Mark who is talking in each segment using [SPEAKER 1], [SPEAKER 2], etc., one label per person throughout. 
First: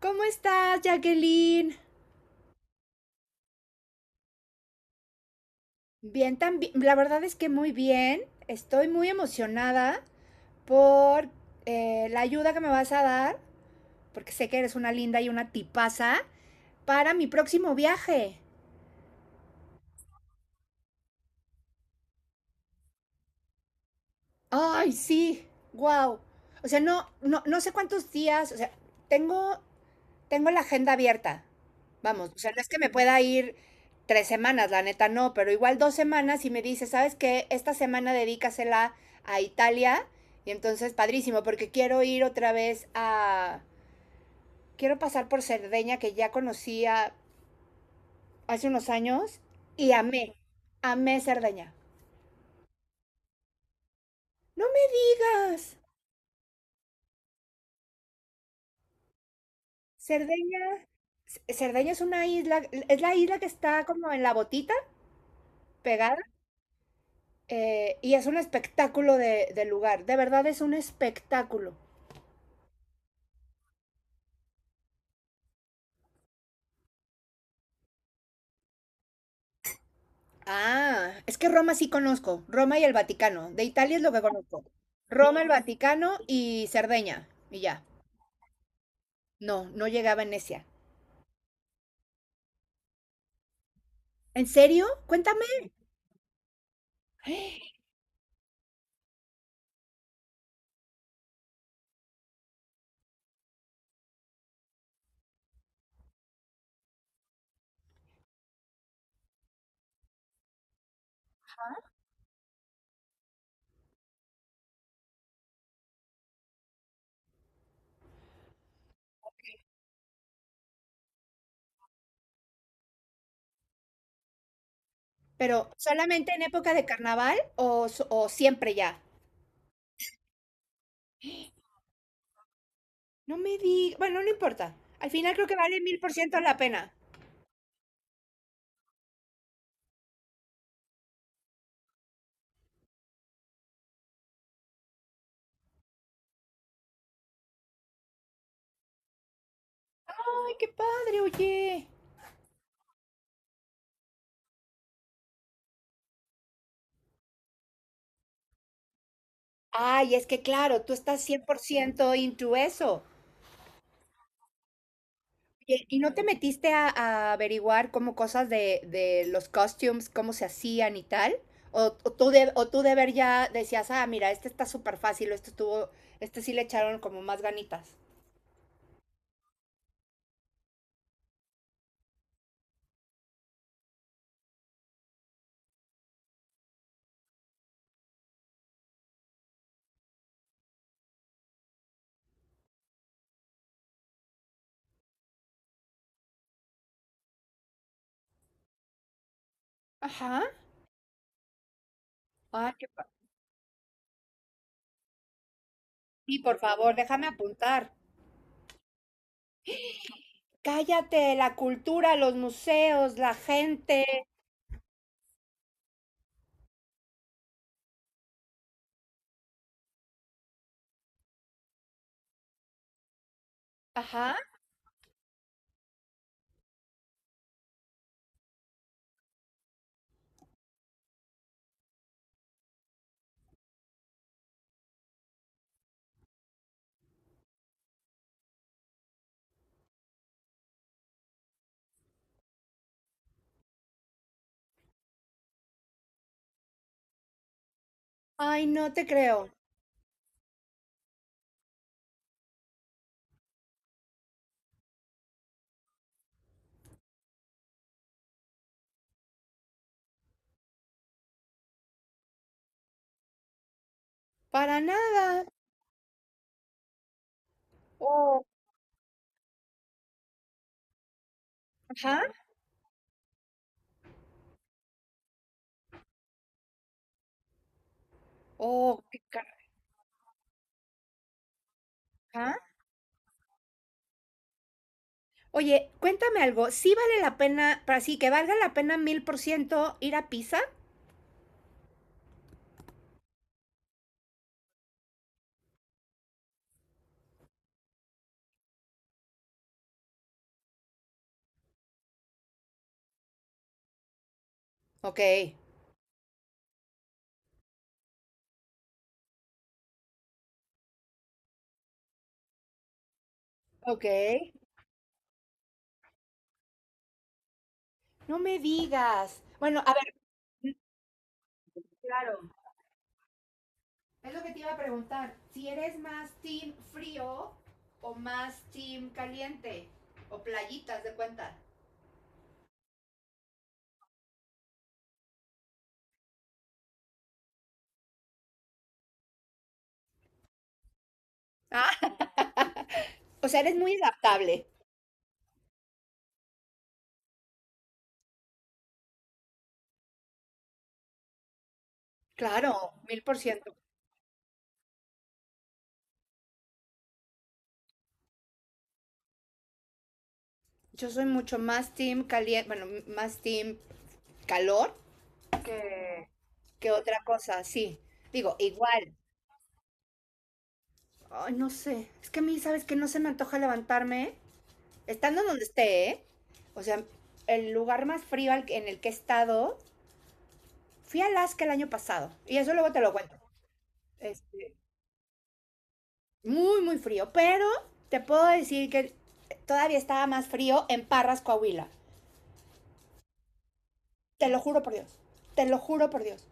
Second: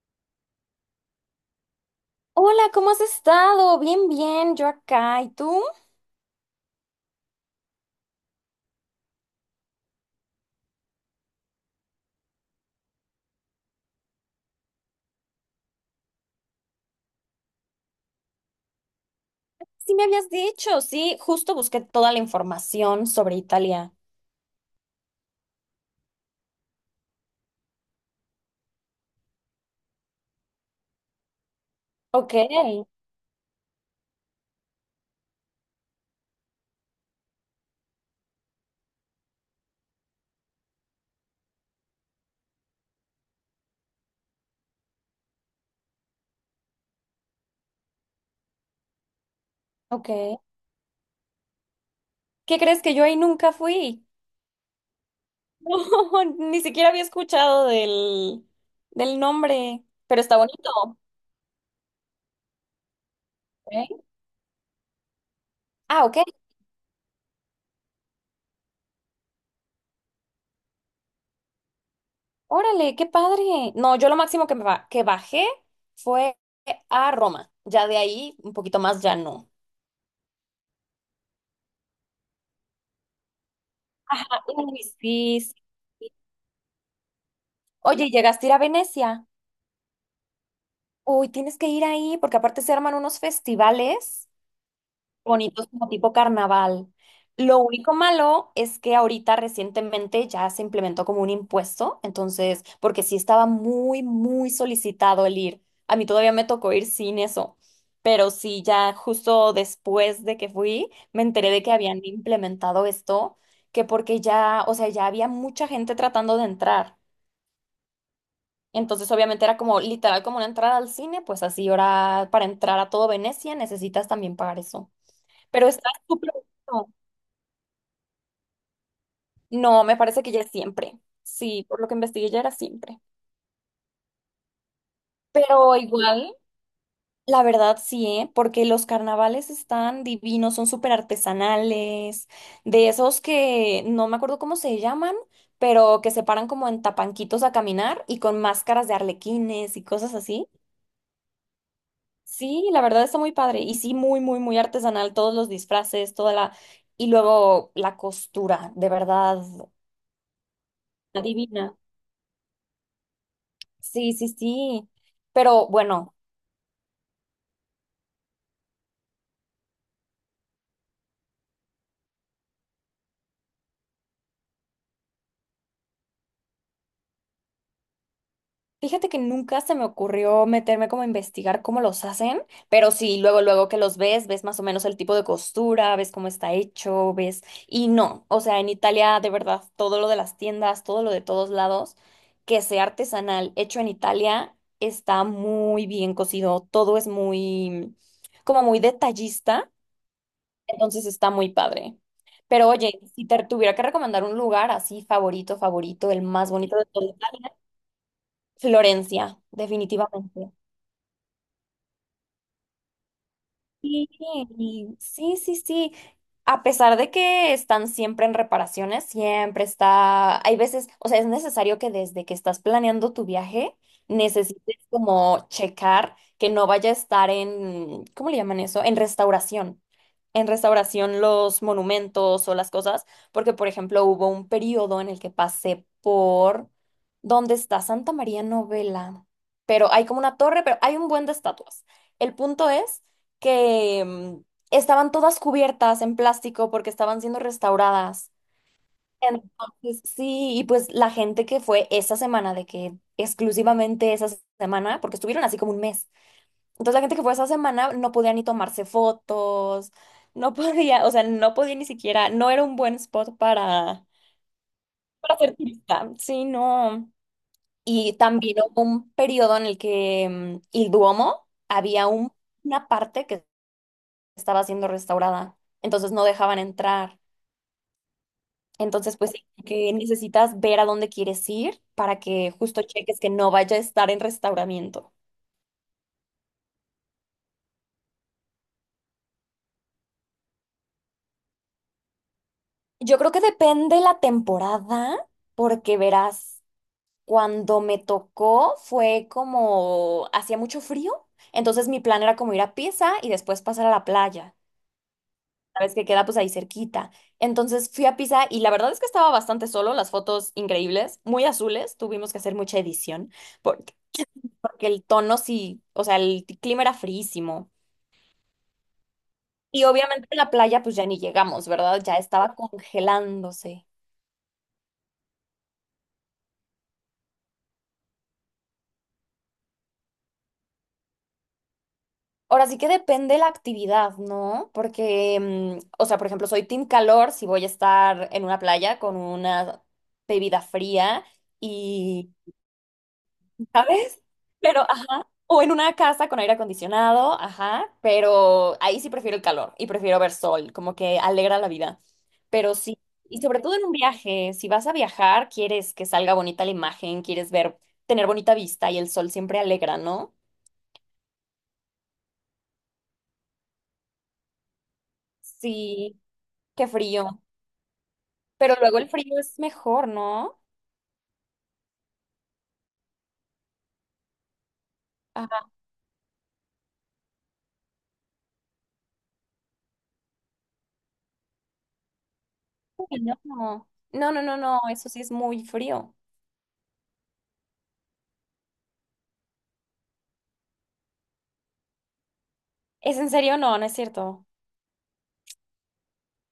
[SPEAKER 1] ¿Cómo estás, Jacqueline?
[SPEAKER 2] Hola, ¿cómo has estado? Bien, yo acá. ¿Y tú?
[SPEAKER 1] Bien, también. La verdad es que muy bien. Estoy muy emocionada por la ayuda que me vas a dar, porque sé que eres una linda y una tipaza, para mi próximo viaje.
[SPEAKER 2] Sí me habías dicho, sí, justo busqué toda la información sobre Italia.
[SPEAKER 1] Ay, sí, wow. O sea, no, no, no sé cuántos días. O sea, tengo tengo la agenda abierta. Vamos,
[SPEAKER 2] Ok,
[SPEAKER 1] o sea, no es que me pueda ir tres semanas, la neta no, pero igual dos semanas y me dice, ¿sabes qué? Esta semana dedícasela a Italia y entonces padrísimo, porque quiero ir otra vez a... Quiero pasar por Cerdeña, que ya conocía hace unos años, y amé,
[SPEAKER 2] ok.
[SPEAKER 1] amé Cerdeña.
[SPEAKER 2] ¿Qué crees que yo ahí nunca fui?
[SPEAKER 1] No me digas.
[SPEAKER 2] No, ni siquiera había escuchado del nombre, pero está
[SPEAKER 1] Cerdeña,
[SPEAKER 2] bonito.
[SPEAKER 1] Cerdeña es una isla, es la isla que está
[SPEAKER 2] ¿Eh?
[SPEAKER 1] como en la botita,
[SPEAKER 2] Ah, ok.
[SPEAKER 1] pegada. Y es un espectáculo de lugar. De verdad es un espectáculo.
[SPEAKER 2] Órale, qué padre. No, yo lo máximo que, que bajé fue a Roma. Ya de ahí, un poquito más, ya no.
[SPEAKER 1] Ah, es que Roma sí conozco. Roma y el Vaticano. De Italia es lo que
[SPEAKER 2] Ajá,
[SPEAKER 1] conozco.
[SPEAKER 2] uy, sí,
[SPEAKER 1] Roma, el
[SPEAKER 2] sí.
[SPEAKER 1] Vaticano y Cerdeña. Y ya.
[SPEAKER 2] Oye, ¿llegaste a ir a Venecia?
[SPEAKER 1] No, no llegué a Venecia.
[SPEAKER 2] Uy, tienes que ir ahí porque aparte se arman unos festivales
[SPEAKER 1] ¿En serio? Cuéntame.
[SPEAKER 2] bonitos como tipo carnaval. Lo único malo es que ahorita recientemente ya se implementó como un impuesto, entonces, porque sí estaba muy solicitado el ir. A mí todavía me tocó ir sin eso, pero sí, ya justo después de que fui, me enteré de que habían implementado esto, que porque ya, o sea, ya había mucha gente tratando de entrar. Entonces, obviamente era como literal como una entrada al cine, pues así ahora para entrar a todo Venecia necesitas también pagar eso. Pero
[SPEAKER 1] Pero
[SPEAKER 2] está súper
[SPEAKER 1] solamente en época de
[SPEAKER 2] bueno.
[SPEAKER 1] carnaval o, o siempre ya.
[SPEAKER 2] No, me parece que ya es siempre. Sí, por lo que investigué ya era siempre.
[SPEAKER 1] No me di. Bueno, no importa. Al final creo que
[SPEAKER 2] Pero
[SPEAKER 1] vale mil por
[SPEAKER 2] igual,
[SPEAKER 1] ciento la pena.
[SPEAKER 2] la verdad sí, ¿eh? Porque los carnavales están divinos, son súper artesanales, de esos que no me acuerdo cómo se llaman, pero que se paran como en tapanquitos a caminar y con máscaras de arlequines y cosas así.
[SPEAKER 1] Ay, qué padre, oye.
[SPEAKER 2] Sí, la verdad está muy padre. Y sí, muy artesanal. Todos los disfraces, toda la... Y luego la costura, de verdad,
[SPEAKER 1] Ay, es que claro, tú estás
[SPEAKER 2] adivina.
[SPEAKER 1] 100% into eso.
[SPEAKER 2] Sí, sí, sí. Pero
[SPEAKER 1] Oye, ¿y no
[SPEAKER 2] bueno,
[SPEAKER 1] te metiste a averiguar como cosas de los costumes, cómo se hacían y tal? O, o tú de ver ya decías, ah, mira, este está súper fácil, o este estuvo, este sí le echaron como más ganitas.
[SPEAKER 2] fíjate que nunca se me ocurrió meterme como a investigar cómo los hacen, pero sí, luego que los ves, ves más o menos el tipo de costura, ves cómo está hecho, ves... Y no, o sea, en Italia de verdad, todo lo de las tiendas, todo lo de todos lados, que sea artesanal, hecho en Italia, está muy bien cocido, todo es muy, como muy detallista,
[SPEAKER 1] Ajá.
[SPEAKER 2] entonces está muy padre. Pero
[SPEAKER 1] Ah, qué
[SPEAKER 2] oye,
[SPEAKER 1] pa-
[SPEAKER 2] si te tuviera que recomendar un lugar así favorito, el
[SPEAKER 1] Sí,
[SPEAKER 2] más
[SPEAKER 1] por
[SPEAKER 2] bonito de
[SPEAKER 1] favor,
[SPEAKER 2] todo
[SPEAKER 1] déjame
[SPEAKER 2] Italia,
[SPEAKER 1] apuntar.
[SPEAKER 2] Florencia, definitivamente.
[SPEAKER 1] Cállate, la cultura, los museos, la gente.
[SPEAKER 2] Sí, sí, sí, sí. A pesar de que están siempre en reparaciones, siempre está, hay veces, o sea, es necesario que desde que estás planeando tu viaje,
[SPEAKER 1] Ajá.
[SPEAKER 2] necesites como checar que no vaya a estar en, ¿cómo le llaman eso? En restauración los monumentos o las cosas, porque por ejemplo hubo un periodo en el que pasé por donde está Santa María Novela, pero hay como una torre, pero hay un buen de estatuas. El punto es que estaban todas cubiertas en plástico porque estaban siendo restauradas.
[SPEAKER 1] Ay, no te creo.
[SPEAKER 2] Entonces, sí, y pues la gente que fue esa semana, de que exclusivamente esa semana, porque estuvieron así como un mes. Entonces la gente que fue esa semana no podía ni tomarse fotos, no podía, o sea, no podía ni siquiera, no era un buen spot
[SPEAKER 1] Para
[SPEAKER 2] para
[SPEAKER 1] nada.
[SPEAKER 2] ser turista. Sí, no. Y
[SPEAKER 1] Oh,
[SPEAKER 2] también hubo un periodo en el que el Duomo había
[SPEAKER 1] ajá.
[SPEAKER 2] un- una parte que estaba siendo restaurada, entonces no dejaban entrar.
[SPEAKER 1] Oh,
[SPEAKER 2] Entonces,
[SPEAKER 1] qué
[SPEAKER 2] pues sí, que necesitas ver a dónde quieres ir para que
[SPEAKER 1] carajo.
[SPEAKER 2] justo cheques que no vaya a estar en restauramiento.
[SPEAKER 1] Oye, cuéntame algo, ¿sí vale la pena, para sí que valga la pena mil por ciento ir a Pisa?
[SPEAKER 2] Yo creo que depende la temporada, porque verás. Cuando me tocó fue como hacía mucho frío, entonces mi plan era como ir a Pisa y después pasar a la playa.
[SPEAKER 1] Ok,
[SPEAKER 2] Sabes que queda pues ahí cerquita. Entonces fui a Pisa y la verdad es que estaba bastante solo, las fotos increíbles, muy azules, tuvimos que hacer mucha edición porque,
[SPEAKER 1] ok.
[SPEAKER 2] porque el tono sí, o sea, clima era fríísimo.
[SPEAKER 1] No me digas. Bueno,
[SPEAKER 2] Y
[SPEAKER 1] a ver,
[SPEAKER 2] obviamente en la
[SPEAKER 1] mm,
[SPEAKER 2] playa pues ya ni llegamos, ¿verdad? Ya
[SPEAKER 1] claro.
[SPEAKER 2] estaba congelándose.
[SPEAKER 1] Es lo que te iba a preguntar, si eres más team frío o más team caliente o playitas de cuenta.
[SPEAKER 2] Ahora sí que depende la actividad, ¿no? Porque, o sea, por ejemplo, soy team calor si voy a estar en una playa con una bebida fría
[SPEAKER 1] Ah,
[SPEAKER 2] y,
[SPEAKER 1] o sea, eres muy
[SPEAKER 2] ¿sabes?
[SPEAKER 1] adaptable.
[SPEAKER 2] Pero, ajá, o en una casa con aire acondicionado, ajá, pero ahí sí prefiero el calor y prefiero ver sol, como que alegra la vida.
[SPEAKER 1] Claro,
[SPEAKER 2] Pero sí,
[SPEAKER 1] mil por
[SPEAKER 2] y sobre
[SPEAKER 1] ciento.
[SPEAKER 2] todo en un viaje, si vas a viajar, quieres que salga bonita la imagen, quieres ver, tener bonita vista y el sol siempre alegra, ¿no?
[SPEAKER 1] Yo soy mucho más team caliente, bueno, más team calor
[SPEAKER 2] Sí,
[SPEAKER 1] que,
[SPEAKER 2] qué
[SPEAKER 1] que otra
[SPEAKER 2] frío.
[SPEAKER 1] cosa, sí. Digo,
[SPEAKER 2] Pero luego el
[SPEAKER 1] igual,
[SPEAKER 2] frío es mejor, ¿no?
[SPEAKER 1] ay, no sé. Es que a mí, ¿sabes que no se me antoja levantarme? ¿Eh? Estando en donde
[SPEAKER 2] Ah,
[SPEAKER 1] esté, ¿eh? O sea, el lugar más frío en el que he estado, fui a Alaska el año pasado. Y eso luego te lo
[SPEAKER 2] uy,
[SPEAKER 1] cuento.
[SPEAKER 2] no. No, no, no,
[SPEAKER 1] Este,
[SPEAKER 2] no, eso sí es muy frío.
[SPEAKER 1] muy, muy frío. Pero te puedo decir que todavía estaba más frío en Parras, Coahuila.
[SPEAKER 2] ¿Es en serio? No, no es cierto.
[SPEAKER 1] Te lo juro por Dios. Te lo juro por Dios.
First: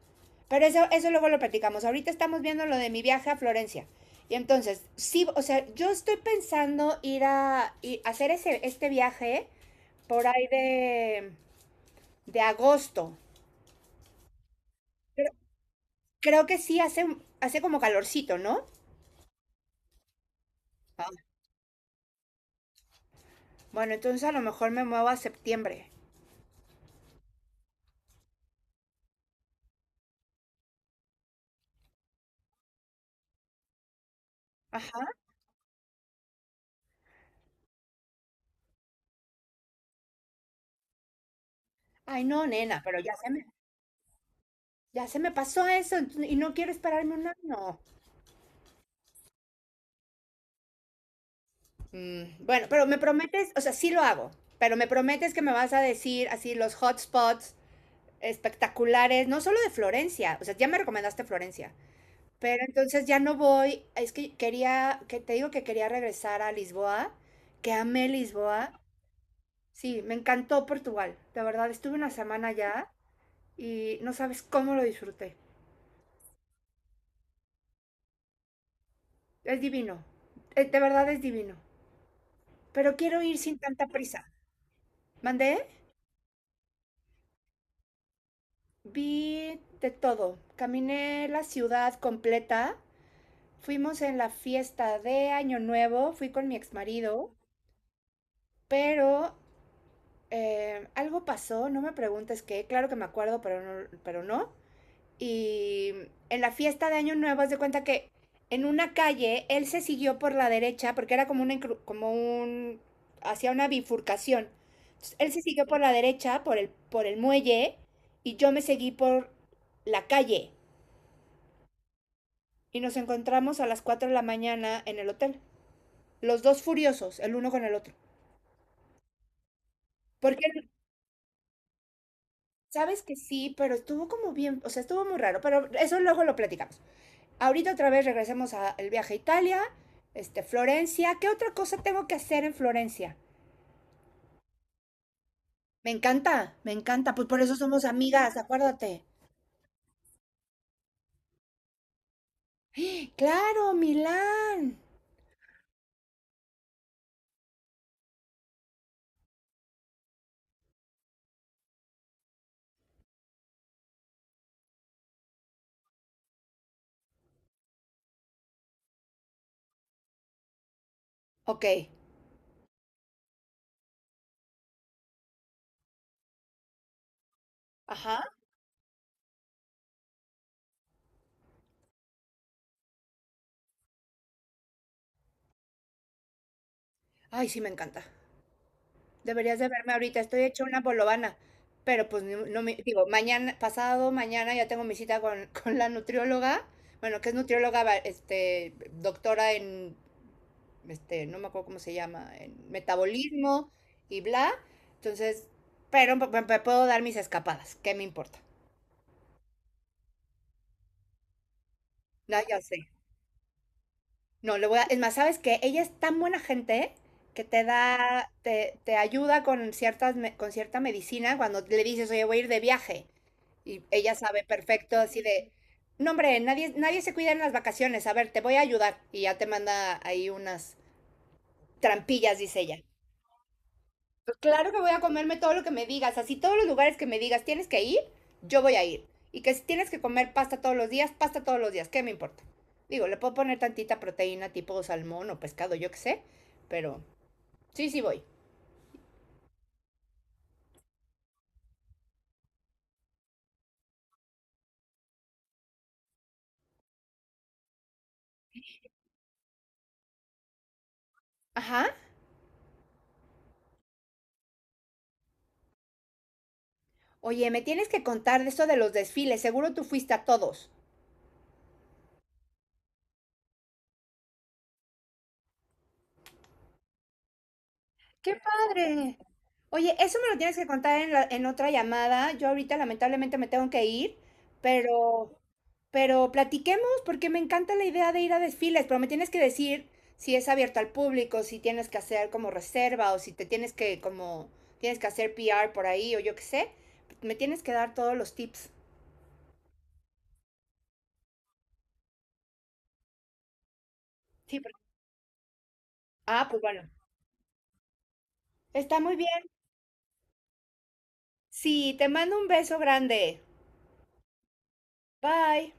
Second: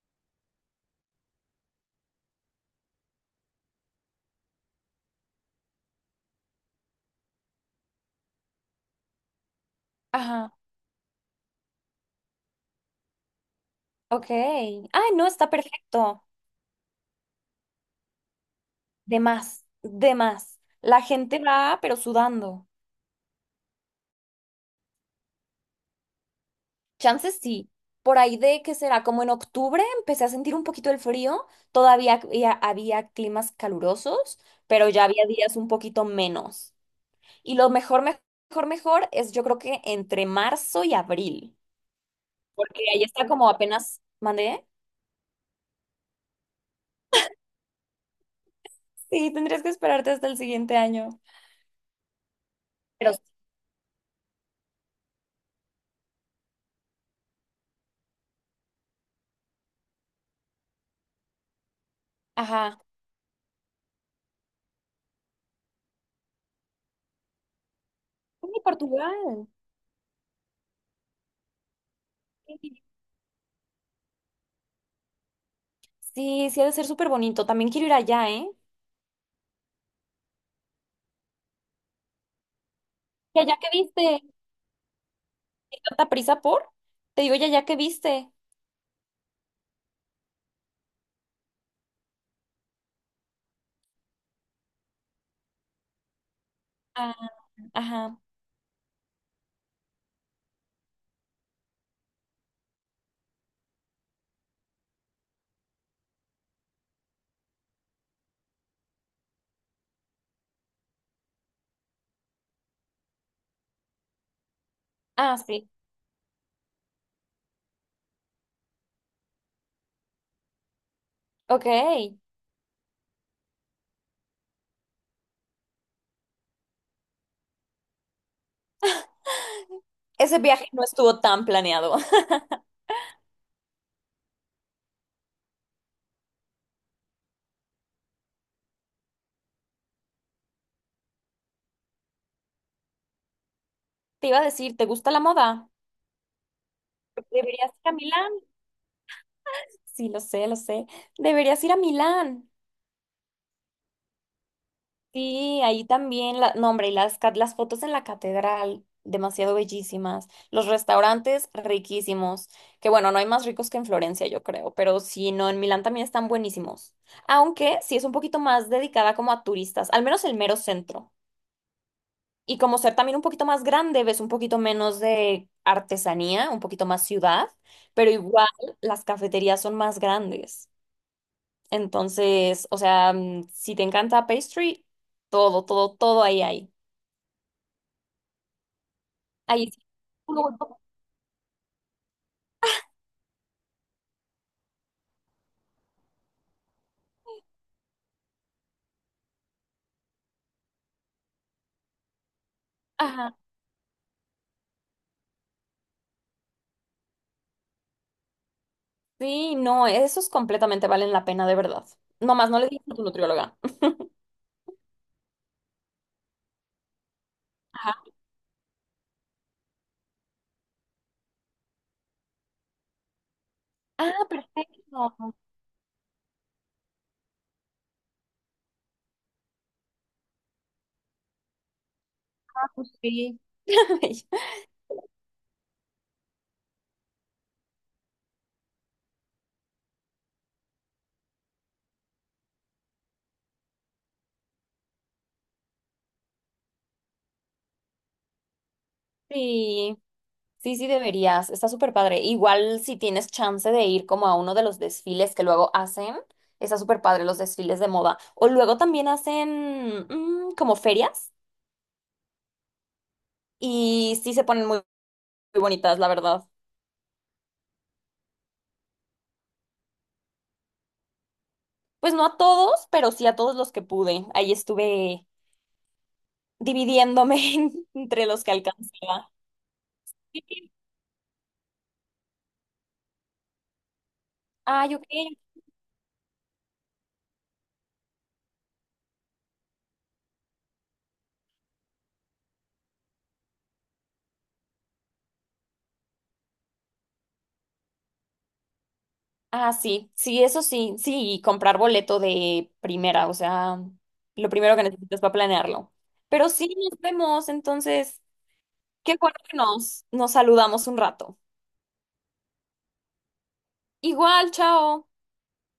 [SPEAKER 1] Pero eso luego lo platicamos. Ahorita estamos viendo lo de mi viaje a Florencia. Y entonces, sí, o sea, yo estoy pensando ir ir a hacer ese, este viaje por ahí
[SPEAKER 2] Ajá,
[SPEAKER 1] de agosto.
[SPEAKER 2] ok. Ay, no,
[SPEAKER 1] Pero
[SPEAKER 2] está perfecto.
[SPEAKER 1] creo que sí hace, hace como calorcito, ¿no?
[SPEAKER 2] De más, de más. La
[SPEAKER 1] Ah,
[SPEAKER 2] gente va, pero sudando.
[SPEAKER 1] bueno, entonces a lo mejor me muevo a septiembre.
[SPEAKER 2] Chances sí. Por ahí de que será como en octubre empecé a sentir un poquito el frío. Todavía había climas calurosos, pero ya
[SPEAKER 1] Ajá.
[SPEAKER 2] había días un poquito menos. Y lo mejor es yo creo que entre marzo y abril.
[SPEAKER 1] Ay, no, nena,
[SPEAKER 2] Porque ahí está como apenas mandé,
[SPEAKER 1] ya se me pasó eso y no quiero esperarme un año.
[SPEAKER 2] sí, tendrías que esperarte hasta el siguiente año.
[SPEAKER 1] Mm, bueno, pero me
[SPEAKER 2] Pero
[SPEAKER 1] prometes, o sea, sí lo hago, pero me prometes que me vas a decir así los hotspots espectaculares, no solo de Florencia. O sea, ya me recomendaste Florencia, pero
[SPEAKER 2] ajá.
[SPEAKER 1] entonces ya no voy. Es que quería, que te digo que quería regresar a Lisboa, que amé
[SPEAKER 2] ¡Ay,
[SPEAKER 1] Lisboa.
[SPEAKER 2] Portugal!
[SPEAKER 1] Sí, me encantó Portugal, de verdad, estuve una semana
[SPEAKER 2] Sí,
[SPEAKER 1] allá y no sabes cómo lo disfruté.
[SPEAKER 2] sí ha de ser súper bonito. También quiero ir allá, ¿eh?
[SPEAKER 1] Es divino, de verdad es divino. Pero quiero ir
[SPEAKER 2] ¿Y
[SPEAKER 1] sin
[SPEAKER 2] allá que
[SPEAKER 1] tanta
[SPEAKER 2] viste?
[SPEAKER 1] prisa.
[SPEAKER 2] ¿Hay
[SPEAKER 1] Mandé,
[SPEAKER 2] tanta prisa por? Te digo, ¿y allá que viste?
[SPEAKER 1] vi de todo, caminé la ciudad completa, fuimos en la fiesta de Año Nuevo, fui con mi
[SPEAKER 2] Ah,
[SPEAKER 1] exmarido,
[SPEAKER 2] ajá.
[SPEAKER 1] pero algo pasó, no me preguntes qué, claro que me acuerdo, pero no, pero no. Y en la fiesta de Año Nuevo, haz de cuenta que en una calle él se siguió por la derecha porque era como, una, como un, hacía una bifurcación. Entonces, él
[SPEAKER 2] Ah,
[SPEAKER 1] se siguió
[SPEAKER 2] sí.
[SPEAKER 1] por la derecha, por por el muelle, y yo me seguí por la calle.
[SPEAKER 2] Ok.
[SPEAKER 1] Y nos encontramos a las 4 de la mañana en el hotel. Los dos furiosos, el uno con el otro.
[SPEAKER 2] Ese
[SPEAKER 1] Porque
[SPEAKER 2] viaje no estuvo tan planeado.
[SPEAKER 1] sabes que sí, pero estuvo como bien, o sea, estuvo muy raro, pero eso luego lo platicamos. Ahorita otra vez regresemos al viaje a Italia, este, Florencia. ¿Qué otra cosa tengo que hacer en Florencia?
[SPEAKER 2] Te iba a decir, ¿te gusta la moda?
[SPEAKER 1] Me encanta, pues por eso
[SPEAKER 2] Deberías
[SPEAKER 1] somos
[SPEAKER 2] ir a Milán.
[SPEAKER 1] amigas, acuérdate.
[SPEAKER 2] Sí, lo sé. Deberías ir a Milán.
[SPEAKER 1] Claro, Milán.
[SPEAKER 2] Sí, ahí también, la, no, hombre, y las, las fotos en la catedral, demasiado bellísimas. Los restaurantes, riquísimos. Que bueno, no hay más ricos que en Florencia, yo creo, pero sí, no, en Milán también están buenísimos. Aunque sí es un poquito más dedicada como a turistas, al menos el mero centro.
[SPEAKER 1] Ok,
[SPEAKER 2] Y como ser también un poquito más grande, ves un poquito menos de artesanía, un poquito más ciudad, pero
[SPEAKER 1] ajá.
[SPEAKER 2] igual las cafeterías son más grandes. Entonces, o sea, si te encanta pastry, todo ahí hay.
[SPEAKER 1] Ay, sí, me encanta. Deberías de
[SPEAKER 2] Ahí sí.
[SPEAKER 1] verme ahorita, estoy hecha
[SPEAKER 2] Luego
[SPEAKER 1] una bolovana, pero pues no, no me, digo, mañana, pasado mañana ya tengo mi cita con, con la nutrióloga, bueno, que es nutrióloga, este, doctora en, este, no me acuerdo cómo se llama, en
[SPEAKER 2] ajá.
[SPEAKER 1] metabolismo y bla, entonces, me puedo dar mis escapadas, ¿qué me importa?
[SPEAKER 2] Sí, no, esos completamente valen la pena, de verdad.
[SPEAKER 1] No,
[SPEAKER 2] Nomás no
[SPEAKER 1] ya
[SPEAKER 2] le digas
[SPEAKER 1] sé.
[SPEAKER 2] a tu nutrióloga.
[SPEAKER 1] No, le voy a... Es más, ¿sabes qué? Ella es tan buena gente que
[SPEAKER 2] Ajá.
[SPEAKER 1] te ayuda con con cierta medicina cuando le dices, oye, voy a ir de viaje. Y
[SPEAKER 2] Ah,
[SPEAKER 1] ella sabe perfecto, así
[SPEAKER 2] perfecto.
[SPEAKER 1] de, no, hombre, nadie, nadie se cuida en las vacaciones. A ver, te voy a ayudar. Y ya te manda ahí unas trampillas, dice
[SPEAKER 2] Ah,
[SPEAKER 1] ella.
[SPEAKER 2] pues sí.
[SPEAKER 1] Claro que voy a comerme todo lo que me digas, así todos los lugares que me digas tienes que ir, yo voy a ir. Y que si tienes que comer pasta todos los días, pasta todos los días, ¿qué me importa? Digo, le puedo poner tantita proteína tipo salmón o pescado, yo qué sé, pero sí, sí voy.
[SPEAKER 2] Sí, sí deberías. Está súper padre. Igual si tienes chance de ir como a uno de los desfiles que luego hacen, está súper padre los desfiles de moda. O luego también hacen como ferias
[SPEAKER 1] Ajá.
[SPEAKER 2] y sí se ponen muy bonitas, la verdad.
[SPEAKER 1] Oye, me tienes que contar de eso de los desfiles, seguro tú fuiste a todos.
[SPEAKER 2] Pues no a todos, pero sí a todos los que pude. Ahí estuve dividiéndome entre
[SPEAKER 1] ¡Qué
[SPEAKER 2] los que
[SPEAKER 1] padre!
[SPEAKER 2] alcancía.
[SPEAKER 1] Oye, eso me lo tienes que contar en en otra llamada. Yo ahorita lamentablemente me tengo que ir,
[SPEAKER 2] Ay, ok.
[SPEAKER 1] pero, pero platiquemos porque me encanta la idea de ir a desfiles, pero me tienes que decir si es abierto al público, si tienes que hacer como reserva o si te tienes que como tienes que hacer PR por ahí o yo qué sé. Me tienes que dar todos los tips.
[SPEAKER 2] Ah, sí, eso sí, y comprar boleto de primera, o sea, lo
[SPEAKER 1] Sí,
[SPEAKER 2] primero
[SPEAKER 1] porque...
[SPEAKER 2] que necesitas para planearlo.
[SPEAKER 1] Ah,
[SPEAKER 2] Pero
[SPEAKER 1] pues
[SPEAKER 2] sí,
[SPEAKER 1] bueno.
[SPEAKER 2] nos vemos, entonces,
[SPEAKER 1] Está
[SPEAKER 2] qué
[SPEAKER 1] muy bien.
[SPEAKER 2] bueno que nos saludamos un rato.
[SPEAKER 1] Sí, te mando un beso grande.
[SPEAKER 2] Igual, chao.
[SPEAKER 1] Bye.